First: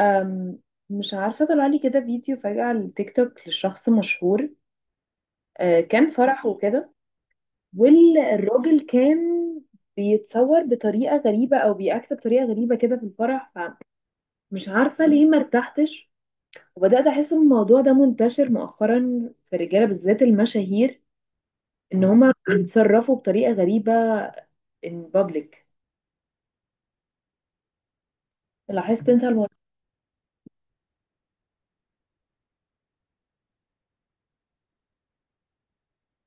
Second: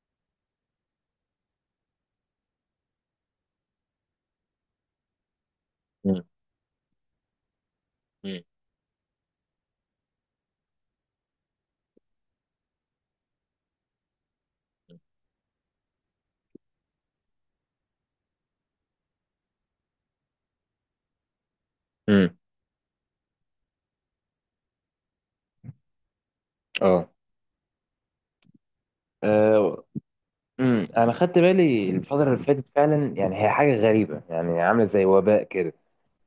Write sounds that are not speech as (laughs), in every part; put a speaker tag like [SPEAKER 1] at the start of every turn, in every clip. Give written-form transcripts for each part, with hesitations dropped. [SPEAKER 1] أم، مش عارفة طلع لي كده فيديو فجأة على التيك توك لشخص مشهور. كان
[SPEAKER 2] مم.
[SPEAKER 1] فرح وكده،
[SPEAKER 2] مم.
[SPEAKER 1] والراجل كان بيتصور بطريقة غريبة أو بيأكت بطريقة غريبة كده في الفرح. فمش عارفة ليه مرتحتش، وبدأت أحس إن الموضوع ده منتشر مؤخرا في الرجالة بالذات المشاهير، إن
[SPEAKER 2] مم.
[SPEAKER 1] هما بيتصرفوا بطريقة غريبة in public.
[SPEAKER 2] اه.
[SPEAKER 1] لاحظت أنت الموضوع؟
[SPEAKER 2] آه، انا خدت بالي الفتره اللي فاتت فعلا، يعني هي حاجه غريبه، يعني عامله زي وباء كده،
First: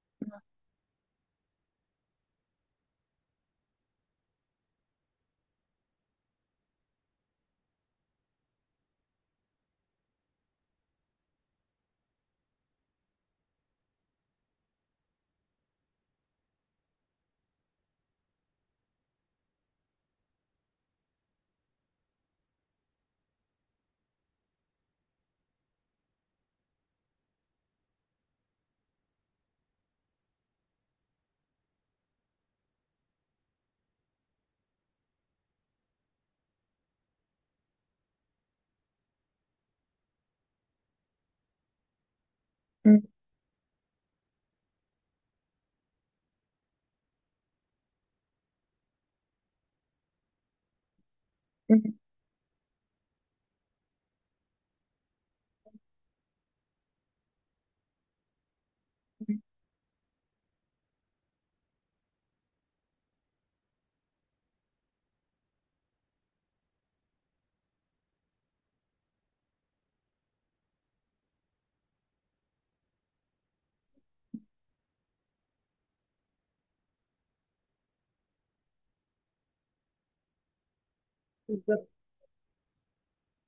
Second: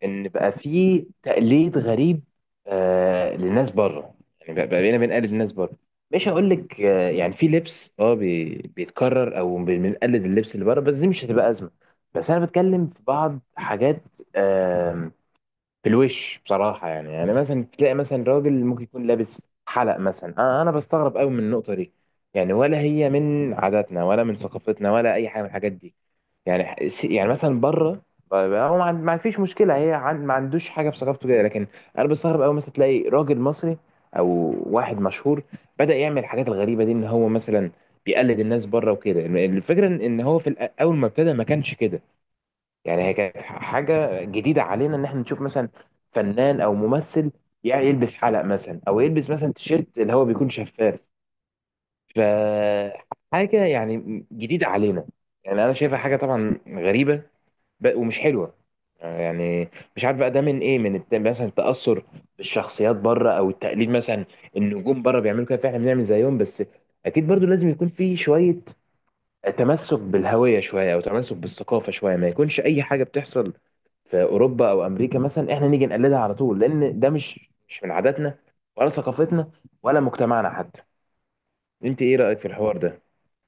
[SPEAKER 2] ان بقى في تقليد غريب للناس بره. يعني بقى بقى بقينا بنقلد الناس بره. مش هقول لك آه، يعني في لبس بيتكرر او بنقلد اللبس اللي بره، بس دي مش هتبقى ازمه. بس انا بتكلم في بعض حاجات في الوش بصراحة، يعني يعني مثلا تلاقي مثلا راجل ممكن يكون لابس حلق مثلا، أنا بستغرب قوي من النقطة دي. يعني ولا هي من عاداتنا ولا من ثقافتنا ولا أي حاجة من الحاجات دي. يعني يعني مثلا بره، هو ما فيش مشكلة، هي ما عندوش حاجة في ثقافته كده، لكن أنا بستغرب قوي مثلا تلاقي راجل مصري أو واحد مشهور بدأ يعمل الحاجات الغريبة دي، إن هو مثلا بيقلد الناس بره وكده. الفكرة إن هو في أول ما ابتدى ما كانش كده.
[SPEAKER 1] م-
[SPEAKER 2] يعني هي كانت حاجة جديدة علينا، إن إحنا نشوف مثلا فنان أو ممثل يعني يلبس حلق مثلا، أو يلبس مثلا تيشيرت اللي هو بيكون شفاف.
[SPEAKER 1] م-
[SPEAKER 2] فحاجة يعني جديدة علينا، يعني أنا شايفها حاجة طبعا غريبة ومش حلوة
[SPEAKER 1] م.
[SPEAKER 2] يعني. مش عارف بقى ده من إيه، من مثلا التأثر بالشخصيات بره أو التقليد مثلا، النجوم بره بيعملوا كده فإحنا بنعمل زيهم بس. أكيد برضو لازم يكون في شوية تمسك بالهوية شوية، أو تمسك بالثقافة شوية، ما يكونش أي حاجة بتحصل في اوروبا او امريكا مثلا احنا نيجي نقلدها على طول، لان ده مش من عاداتنا ولا ثقافتنا ولا مجتمعنا حتى.
[SPEAKER 1] بالظبط.
[SPEAKER 2] انت ايه رايك في الحوار ده؟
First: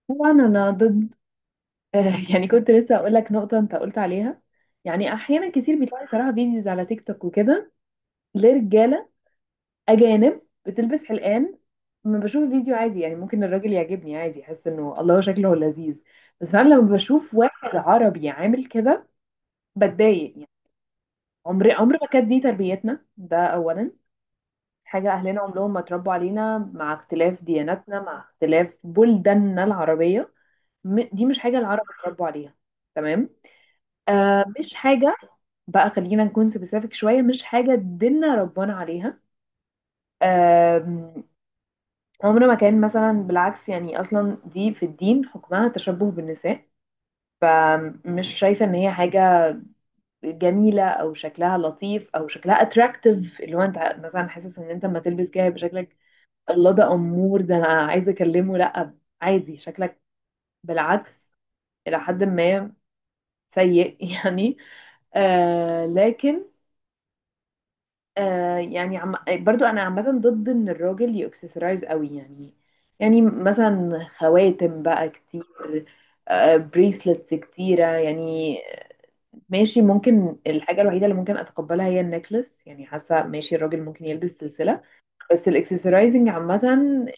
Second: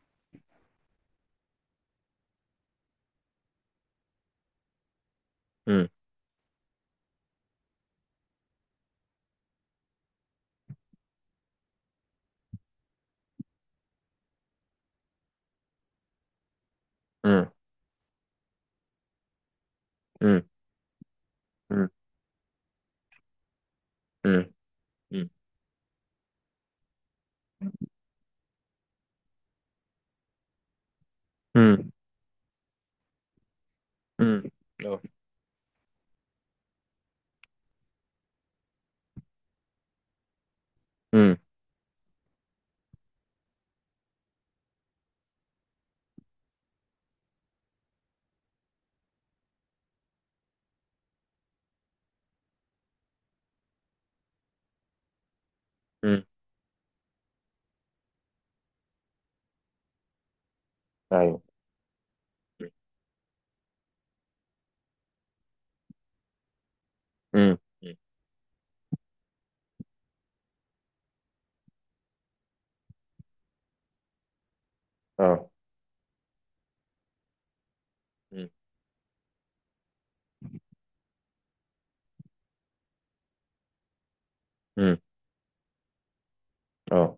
[SPEAKER 1] طبعا أنا ضد. (laughs) آه، يعني كنت لسه اقول لك نقطه انت قلت عليها. يعني احيانا كتير
[SPEAKER 2] امم.
[SPEAKER 1] بيطلع لي صراحه فيديوز على تيك توك وكده، لرجاله اجانب بتلبس حلقان. لما بشوف الفيديو عادي، يعني ممكن الراجل يعجبني عادي، احس انه الله شكله لذيذ. بس فعلا لما بشوف
[SPEAKER 2] امم.
[SPEAKER 1] واحد عربي عامل كده بتضايق
[SPEAKER 2] امم.
[SPEAKER 1] يعني. عمر ما كانت دي تربيتنا، ده اولا.
[SPEAKER 2] امم.
[SPEAKER 1] حاجه
[SPEAKER 2] امم.
[SPEAKER 1] اهلنا عمرهم ما اتربوا علينا، مع اختلاف دياناتنا، مع اختلاف بلداننا العربيه. دي مش حاجه العرب
[SPEAKER 2] امم.
[SPEAKER 1] اتربوا عليها. تمام.
[SPEAKER 2] امم.
[SPEAKER 1] آه، مش
[SPEAKER 2] اه.
[SPEAKER 1] حاجه. بقى خلينا نكون سبيسيفيك شوية، مش حاجة دينا ربنا عليها. آم،
[SPEAKER 2] امم.
[SPEAKER 1] عمره ما كان مثلا، بالعكس. يعني أصلا دي في الدين حكمها تشبه بالنساء. فمش شايفة إن هي حاجة جميلة أو شكلها لطيف أو شكلها أتراكتيف، اللي هو أنت مثلا حاسس إن أنت لما تلبس كده يبقى شكلك
[SPEAKER 2] امم.
[SPEAKER 1] الله، ده أمور. ده أنا عايزة أكلمه، لأ، عادي شكلك، بالعكس،
[SPEAKER 2] ايوه.
[SPEAKER 1] إلى حد ما سيء (laughs) يعني. لكن،
[SPEAKER 2] امم.
[SPEAKER 1] يعني برضو انا عامه ضد ان الراجل يأكسسرايز قوي يعني. يعني مثلا خواتم بقى كتير،
[SPEAKER 2] اه.
[SPEAKER 1] بريسلتس كتيره
[SPEAKER 2] امم.
[SPEAKER 1] يعني. ماشي، ممكن الحاجه الوحيده اللي ممكن اتقبلها هي النكلس، يعني حاسه ماشي الراجل ممكن يلبس سلسله. بس الاكسسرايزنج عامه،
[SPEAKER 2] اه.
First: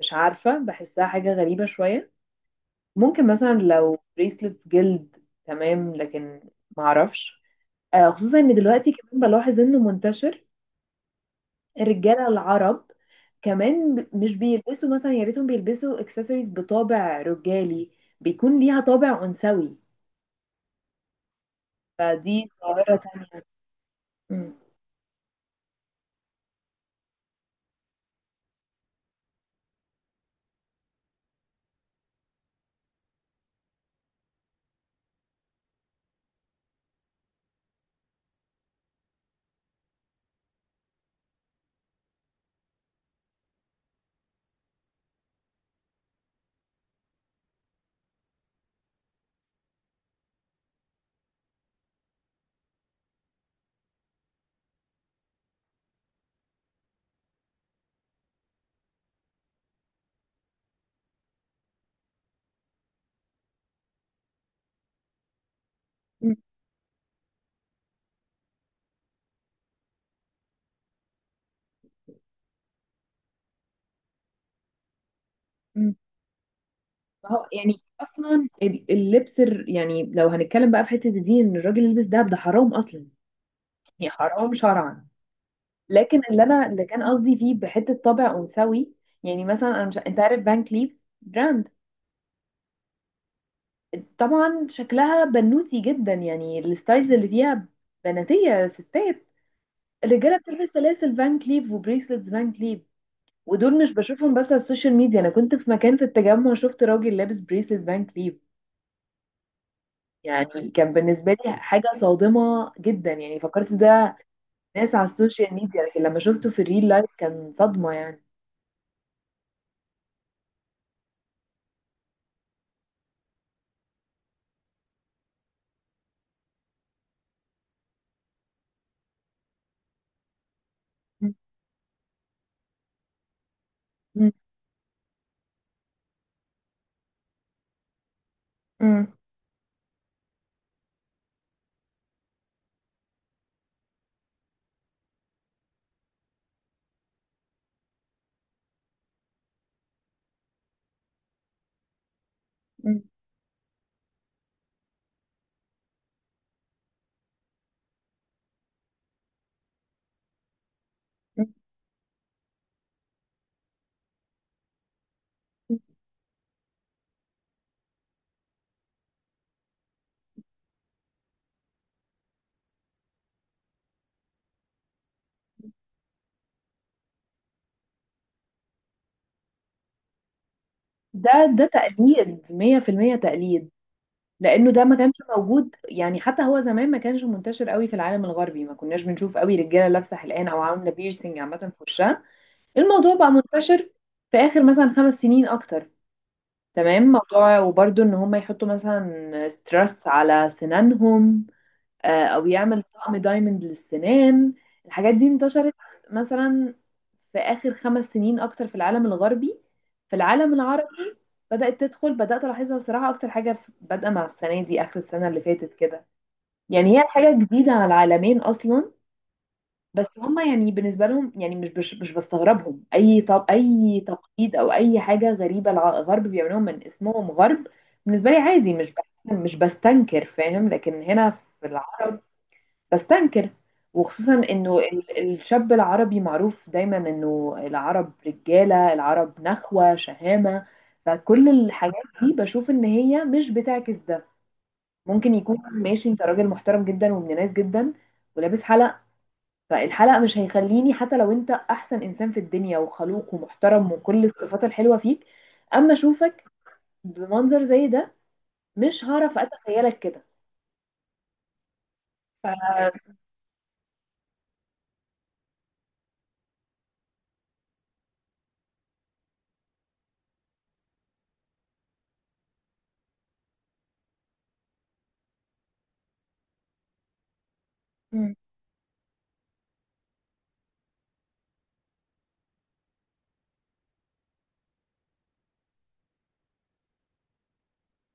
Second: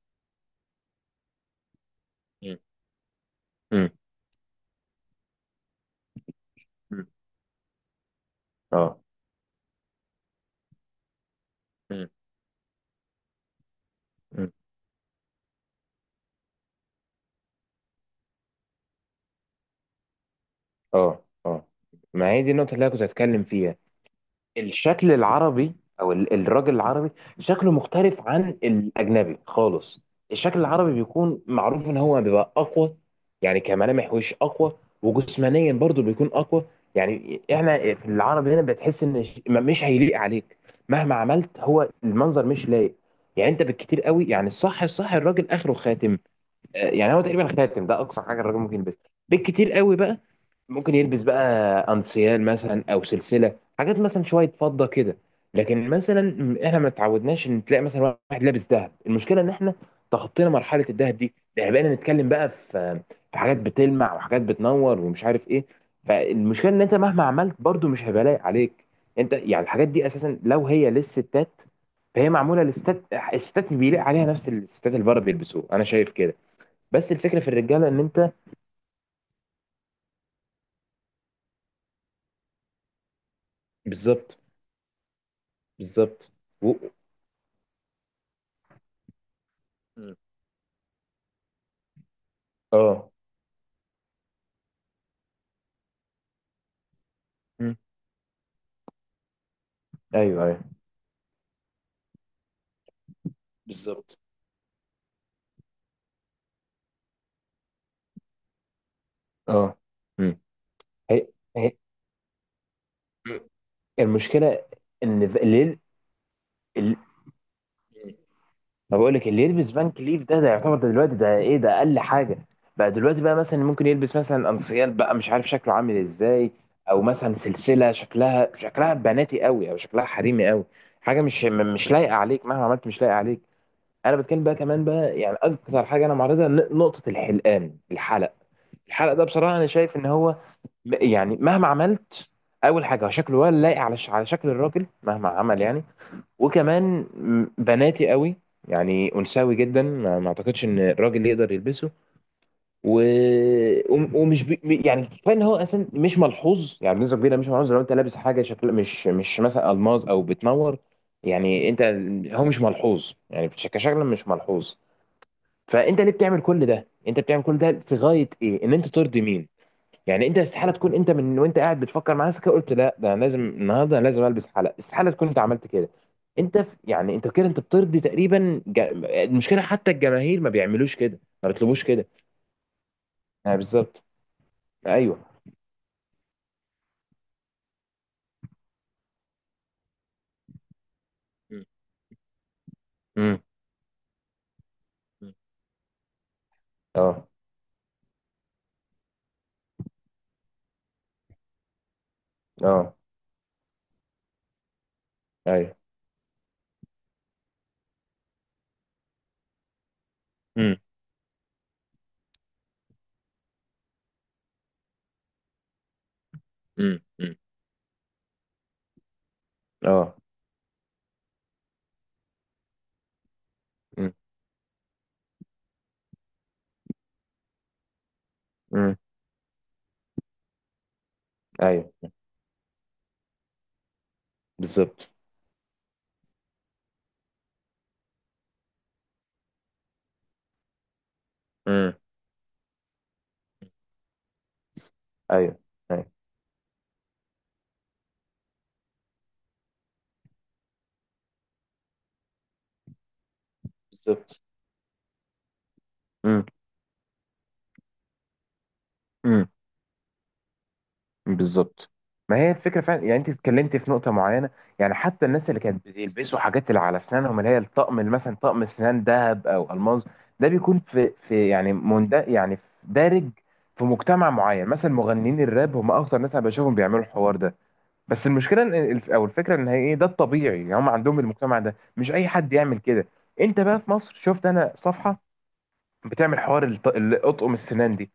[SPEAKER 1] مش عارفه، بحسها حاجه غريبه شويه.
[SPEAKER 2] امم.
[SPEAKER 1] ممكن مثلا لو بريسلتس جلد تمام، لكن معرفش. خصوصا ان دلوقتي
[SPEAKER 2] اه.
[SPEAKER 1] كمان بلاحظ انه منتشر
[SPEAKER 2] امم.
[SPEAKER 1] الرجاله العرب كمان. مش بيلبسوا مثلا، يا ريتهم بيلبسوا اكسسوارز بطابع رجالي، بيكون ليها طابع انثوي.
[SPEAKER 2] اه. اه. ما هي
[SPEAKER 1] فدي
[SPEAKER 2] دي النقطه اللي انا
[SPEAKER 1] ظاهره
[SPEAKER 2] كنت
[SPEAKER 1] تانية.
[SPEAKER 2] هتكلم فيها.
[SPEAKER 1] مم.
[SPEAKER 2] الشكل العربي او الراجل العربي شكله مختلف عن الاجنبي خالص. الشكل العربي بيكون معروف ان هو بيبقى اقوى، يعني كملامح وش اقوى، وجسمانيا برضو بيكون اقوى. يعني احنا في العرب هنا بتحس ان مش هيليق عليك مهما عملت، هو المنظر مش لايق. يعني انت بالكتير قوي، يعني الصح الراجل اخره خاتم. آه، يعني هو تقريبا خاتم ده اقصى حاجه الراجل ممكن يلبسها، بالكتير قوي بقى. ممكن يلبس بقى انسيال مثلا او سلسله، حاجات مثلا شويه فضه كده. لكن مثلا احنا ما اتعودناش ان تلاقي مثلا واحد لابس ذهب. المشكله ان احنا تخطينا مرحله الذهب دي، ده احنا بقينا نتكلم بقى في حاجات بتلمع وحاجات بتنور ومش عارف ايه.
[SPEAKER 1] مم.
[SPEAKER 2] فالمشكله ان انت مهما عملت برضو مش هيبقى لايق عليك. انت يعني الحاجات دي اساسا لو هي للستات فهي معموله للستات. الستات بيليق عليها نفس الستات اللي بره بيلبسوه، انا
[SPEAKER 1] مم.
[SPEAKER 2] شايف كده. بس
[SPEAKER 1] ما
[SPEAKER 2] الفكره
[SPEAKER 1] هو
[SPEAKER 2] في
[SPEAKER 1] يعني
[SPEAKER 2] الرجاله ان انت.
[SPEAKER 1] اصلا اللبس يعني لو هنتكلم بقى في حته دي، ان الراجل يلبس دهب ده حرام اصلا. يعني
[SPEAKER 2] بالظبط.
[SPEAKER 1] حرام شرعا. لكن
[SPEAKER 2] بالظبط.
[SPEAKER 1] اللي انا
[SPEAKER 2] و-
[SPEAKER 1] اللي كان قصدي فيه بحته طابع انثوي. يعني مثلا انا، مش انت عارف فان كليف براند؟
[SPEAKER 2] اه.
[SPEAKER 1] طبعا شكلها بنوتي جدا، يعني الستايلز اللي فيها
[SPEAKER 2] مم.
[SPEAKER 1] بناتية ستات. الرجالة
[SPEAKER 2] ايوه.
[SPEAKER 1] بتلبس
[SPEAKER 2] ايوه.
[SPEAKER 1] سلاسل فان كليف وبريسلتس فان كليف. ودول مش
[SPEAKER 2] بالظبط.
[SPEAKER 1] بشوفهم بس على السوشيال ميديا، انا كنت في مكان في التجمع شفت راجل لابس بريسلت فان كليف.
[SPEAKER 2] اه. مم.
[SPEAKER 1] يعني كان
[SPEAKER 2] هي.
[SPEAKER 1] بالنسبة لي
[SPEAKER 2] هي.
[SPEAKER 1] حاجة صادمة جدا، يعني
[SPEAKER 2] مم.
[SPEAKER 1] فكرت ده
[SPEAKER 2] المشكله
[SPEAKER 1] ناس على
[SPEAKER 2] ان
[SPEAKER 1] السوشيال ميديا، لكن لما شفته في الريل
[SPEAKER 2] ال-
[SPEAKER 1] لايف كان صدمة يعني.
[SPEAKER 2] ما بقول لك، اللي يلبس فان كليف ده، ده يعتبر ده دلوقتي ده ايه، ده اقل حاجه بقى دلوقتي بقى. مثلا ممكن يلبس مثلا انسيال بقى، مش عارف شكله عامل ازاي، او مثلا سلسله شكلها بناتي قوي او شكلها حريمي قوي. حاجه
[SPEAKER 1] مم.
[SPEAKER 2] مش لايقه عليك مهما عملت، مش لايقه عليك. انا بتكلم بقى كمان بقى يعني اكتر حاجه انا معرضها، نقطه الحلقان، الحلق.
[SPEAKER 1] مم.
[SPEAKER 2] الحلق ده بصراحه انا شايف ان هو يعني مهما عملت. اول حاجه شكله ولا لايق على شكل الراجل مهما عمل يعني. وكمان بناتي قوي، يعني انثوي جدا، ما اعتقدش ان الراجل يقدر يلبسه. و...
[SPEAKER 1] مم.
[SPEAKER 2] وم- ومش بي... م- يعني كفايه ان هو اصلا مش ملحوظ، يعني بنسبه كبيره مش ملحوظ لو انت لابس حاجه شكل مش مثلا الماظ او بتنور.
[SPEAKER 1] مم.
[SPEAKER 2] يعني انت، هو مش ملحوظ يعني كشكل مش ملحوظ. فانت ليه بتعمل كل ده؟ انت بتعمل كل ده في غايه ايه؟ ان انت ترضي مين؟ يعني انت استحاله تكون انت من وانت قاعد بتفكر مع نفسك كده، قلت لا ده انا لازم النهارده انا لازم البس حلق. استحاله تكون انت عملت كده. انت في يعني انت كده انت بترضي تقريبا المشكله حتى الجماهير ما بيعملوش كده،
[SPEAKER 1] ده
[SPEAKER 2] ما
[SPEAKER 1] ده
[SPEAKER 2] بيطلبوش كده.
[SPEAKER 1] تقليد 100%
[SPEAKER 2] اه
[SPEAKER 1] تقليد.
[SPEAKER 2] بالظبط.
[SPEAKER 1] لانه ده ما كانش
[SPEAKER 2] ايوه.
[SPEAKER 1] موجود، يعني حتى هو زمان ما كانش منتشر قوي في العالم الغربي، ما كناش بنشوف قوي رجاله لابسه حلقان او عامله بيرسينج عامه
[SPEAKER 2] مم.
[SPEAKER 1] في وشها. الموضوع بقى
[SPEAKER 2] امم.
[SPEAKER 1] منتشر في اخر مثلا خمس
[SPEAKER 2] مم.
[SPEAKER 1] سنين اكتر. تمام،
[SPEAKER 2] اه.
[SPEAKER 1] موضوع وبرده ان هم يحطوا مثلا ستريس على سنانهم، او يعمل
[SPEAKER 2] اه.
[SPEAKER 1] طقم دايموند للسنان. الحاجات دي انتشرت
[SPEAKER 2] ايوه.
[SPEAKER 1] مثلا في اخر 5 سنين اكتر في العالم الغربي. في العالم
[SPEAKER 2] مم.
[SPEAKER 1] العربي بدأت تدخل، بدأت ألاحظها صراحة أكتر حاجة، بادئة مع السنة دي، آخر السنة اللي فاتت كده. يعني
[SPEAKER 2] مم.
[SPEAKER 1] هي
[SPEAKER 2] مم.
[SPEAKER 1] حاجة جديدة على العالمين أصلا.
[SPEAKER 2] اه.
[SPEAKER 1] بس هما يعني بالنسبة لهم، يعني مش بستغربهم أي طب أي تقليد أو أي حاجة غريبة الغرب بيعملوها من اسمهم غرب. بالنسبة لي عادي،
[SPEAKER 2] امم.
[SPEAKER 1] مش بستنكر فاهم، لكن هنا في
[SPEAKER 2] ايوه.
[SPEAKER 1] العرب بستنكر. وخصوصا انه
[SPEAKER 2] بالظبط.
[SPEAKER 1] الشاب العربي معروف دايما انه العرب، رجالة العرب نخوة شهامة. فكل
[SPEAKER 2] امم.
[SPEAKER 1] الحاجات دي بشوف ان هي مش بتعكس ده. ممكن يكون
[SPEAKER 2] ايوه.
[SPEAKER 1] ماشي،
[SPEAKER 2] ايوه.
[SPEAKER 1] انت راجل محترم جدا وابن ناس جدا ولابس حلق. فالحلق مش هيخليني، حتى لو انت احسن انسان في الدنيا وخلوق ومحترم وكل
[SPEAKER 2] بالظبط.
[SPEAKER 1] الصفات الحلوة فيك، اما اشوفك بمنظر زي ده مش هعرف
[SPEAKER 2] امم.
[SPEAKER 1] اتخيلك كده.
[SPEAKER 2] بالظبط. ما
[SPEAKER 1] ف...
[SPEAKER 2] هي الفكره فعلا، يعني انت اتكلمتي في نقطه معينه. يعني حتى الناس اللي كانت بيلبسوا حاجات اللي على اسنانهم، اللي هي الطقم، اللي مثلا طقم اسنان ذهب او الماظ. ده بيكون في يعني مند، يعني في دارج في مجتمع معين. مثلا مغنيين الراب هم اكتر ناس انا بشوفهم بيعملوا الحوار ده. بس
[SPEAKER 1] م-
[SPEAKER 2] المشكله إن او الفكره ان هي ايه، ده الطبيعي. يعني هم عندهم المجتمع ده، مش اي حد يعمل كده. انت بقى في مصر شفت انا صفحه بتعمل حوار الاطقم السنان دي،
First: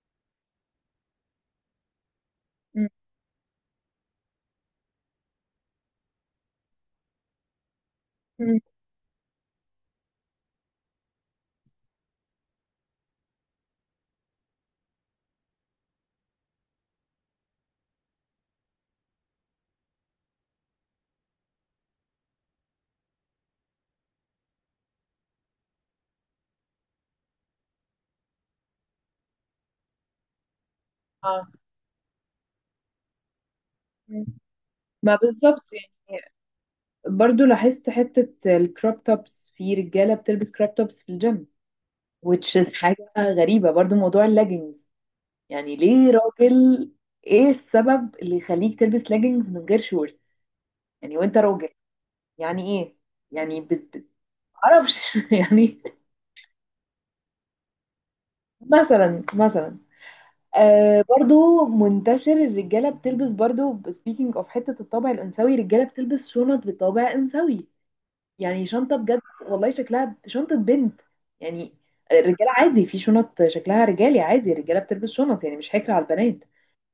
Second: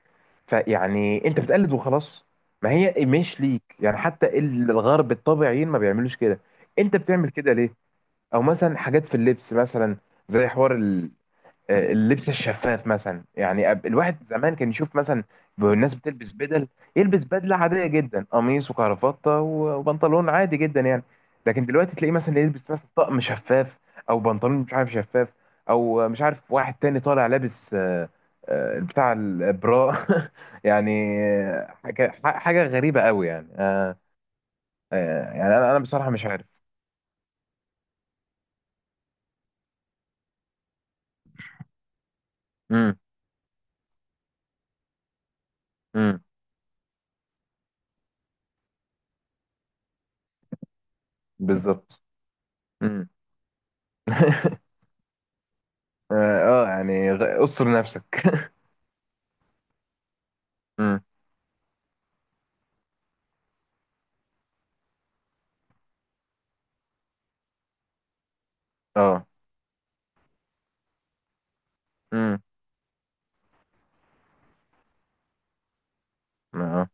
[SPEAKER 2] فيعني انت بتقلد وخلاص، ما
[SPEAKER 1] م-
[SPEAKER 2] هي مش ليك. يعني حتى الغرب الطبيعيين ما بيعملوش كده، انت بتعمل كده ليه؟ او
[SPEAKER 1] م-
[SPEAKER 2] مثلا حاجات في اللبس مثلا، زي حوار آه، اللبس الشفاف مثلا يعني. الواحد زمان كان يشوف مثلا الناس بتلبس بدل، يلبس بدلة عادية جدا قميص وكرافتة وبنطلون عادي جدا يعني. لكن دلوقتي تلاقيه مثلا يلبس مثلا طقم شفاف، او بنطلون مش عارف شفاف، او مش عارف واحد تاني طالع لابس آه، آه، بتاع البراء. (laughs) يعني
[SPEAKER 1] آه.
[SPEAKER 2] آه، حاجة غريبة قوي يعني آه،
[SPEAKER 1] ما
[SPEAKER 2] آه، يعني
[SPEAKER 1] بالظبط،
[SPEAKER 2] انا بصراحة مش عارف.
[SPEAKER 1] برضو لاحظت حتة الكروب توبس، في رجالة بتلبس كروب توبس في الجيم which is
[SPEAKER 2] امم.
[SPEAKER 1] حاجة غريبة. برضو موضوع اللاجينز، يعني ليه
[SPEAKER 2] امم.
[SPEAKER 1] راجل؟ ايه السبب اللي يخليك تلبس لاجينز من غير شورت، يعني وانت راجل؟
[SPEAKER 2] بالظبط.
[SPEAKER 1] يعني ايه؟
[SPEAKER 2] امم.
[SPEAKER 1] يعني بت... بت-
[SPEAKER 2] (laughs)
[SPEAKER 1] معرفش (laughs) يعني.
[SPEAKER 2] اه. آه، يعني استر نفسك.
[SPEAKER 1] مثلا،
[SPEAKER 2] امم.
[SPEAKER 1] برضو منتشر الرجالة بتلبس، برضو speaking of حتة الطابع الأنثوي، الرجالة بتلبس شنط بطابع أنثوي. يعني شنطة بجد
[SPEAKER 2] اه.
[SPEAKER 1] والله شكلها شنطة بنت يعني.
[SPEAKER 2] امم.
[SPEAKER 1] الرجالة عادي في شنط شكلها رجالي عادي، الرجالة بتلبس شنط يعني مش حكر على البنات،
[SPEAKER 2] اه.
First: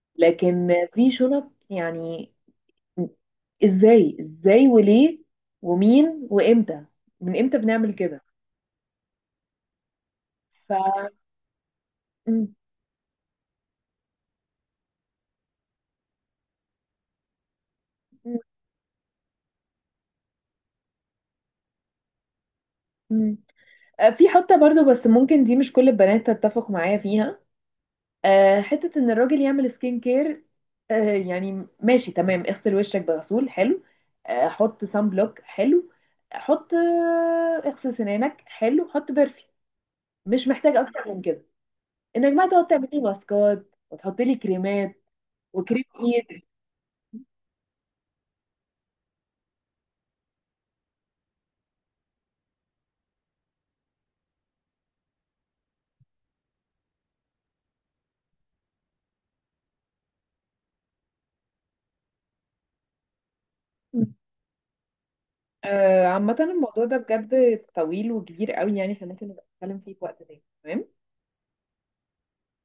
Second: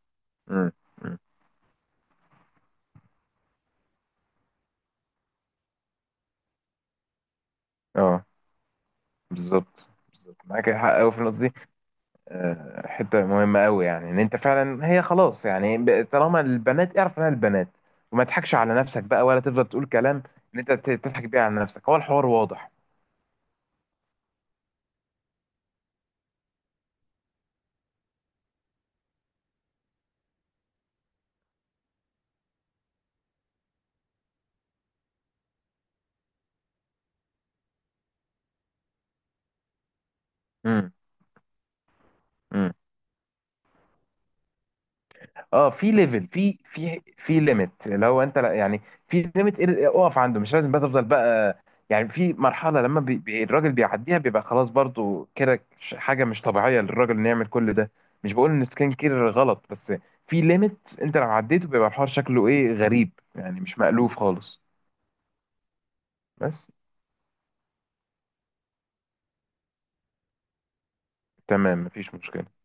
[SPEAKER 2] امم.
[SPEAKER 1] لكن في شنط يعني ازاي ازاي وليه؟ ومين وامتى؟ من امتى بنعمل كده؟
[SPEAKER 2] اه. بالظبط. بالظبط معاك
[SPEAKER 1] ف
[SPEAKER 2] حق قوي في النقطه دي.
[SPEAKER 1] م-
[SPEAKER 2] آه، حته مهمه قوي، يعني ان انت فعلا. هي خلاص يعني طالما البنات اعرف انها البنات، وما
[SPEAKER 1] م-
[SPEAKER 2] تضحكش على نفسك بقى، ولا تفضل تقول كلام ان انت تضحك بيه على نفسك، هو الحوار واضح.
[SPEAKER 1] م. في حتة برضو، بس ممكن دي مش كل البنات تتفق معايا فيها، حتة ان الراجل يعمل سكين كير. يعني ماشي تمام، اغسل وشك بغسول حلو، حط سان بلوك حلو، حط اغسل سنانك حلو، حط برفيوم. مش محتاج
[SPEAKER 2] امم.
[SPEAKER 1] اكتر من كده، انك بقى تقعد تعملي ماسكات وتحطي لي كريمات
[SPEAKER 2] اه.
[SPEAKER 1] وكريم
[SPEAKER 2] في ليفل،
[SPEAKER 1] ايد.
[SPEAKER 2] في ليميت لو انت لا يعني. في ليميت اقف عنده، مش لازم بقى تفضل بقى. يعني في مرحله لما الراجل بيعديها بيبقى خلاص برضو كده، حاجه مش طبيعيه للراجل انه يعمل كل ده. مش بقول ان سكين كير غلط، بس في ليميت انت لو عديته بيبقى الحوار شكله ايه، غريب يعني، مش مألوف خالص.
[SPEAKER 1] عامة
[SPEAKER 2] بس.
[SPEAKER 1] الموضوع ده بجد طويل وكبير قوي، يعني احنا ممكن نبقى نتكلم فيه في وقت تاني، تمام.
[SPEAKER 2] تمام، مفيش مشكله.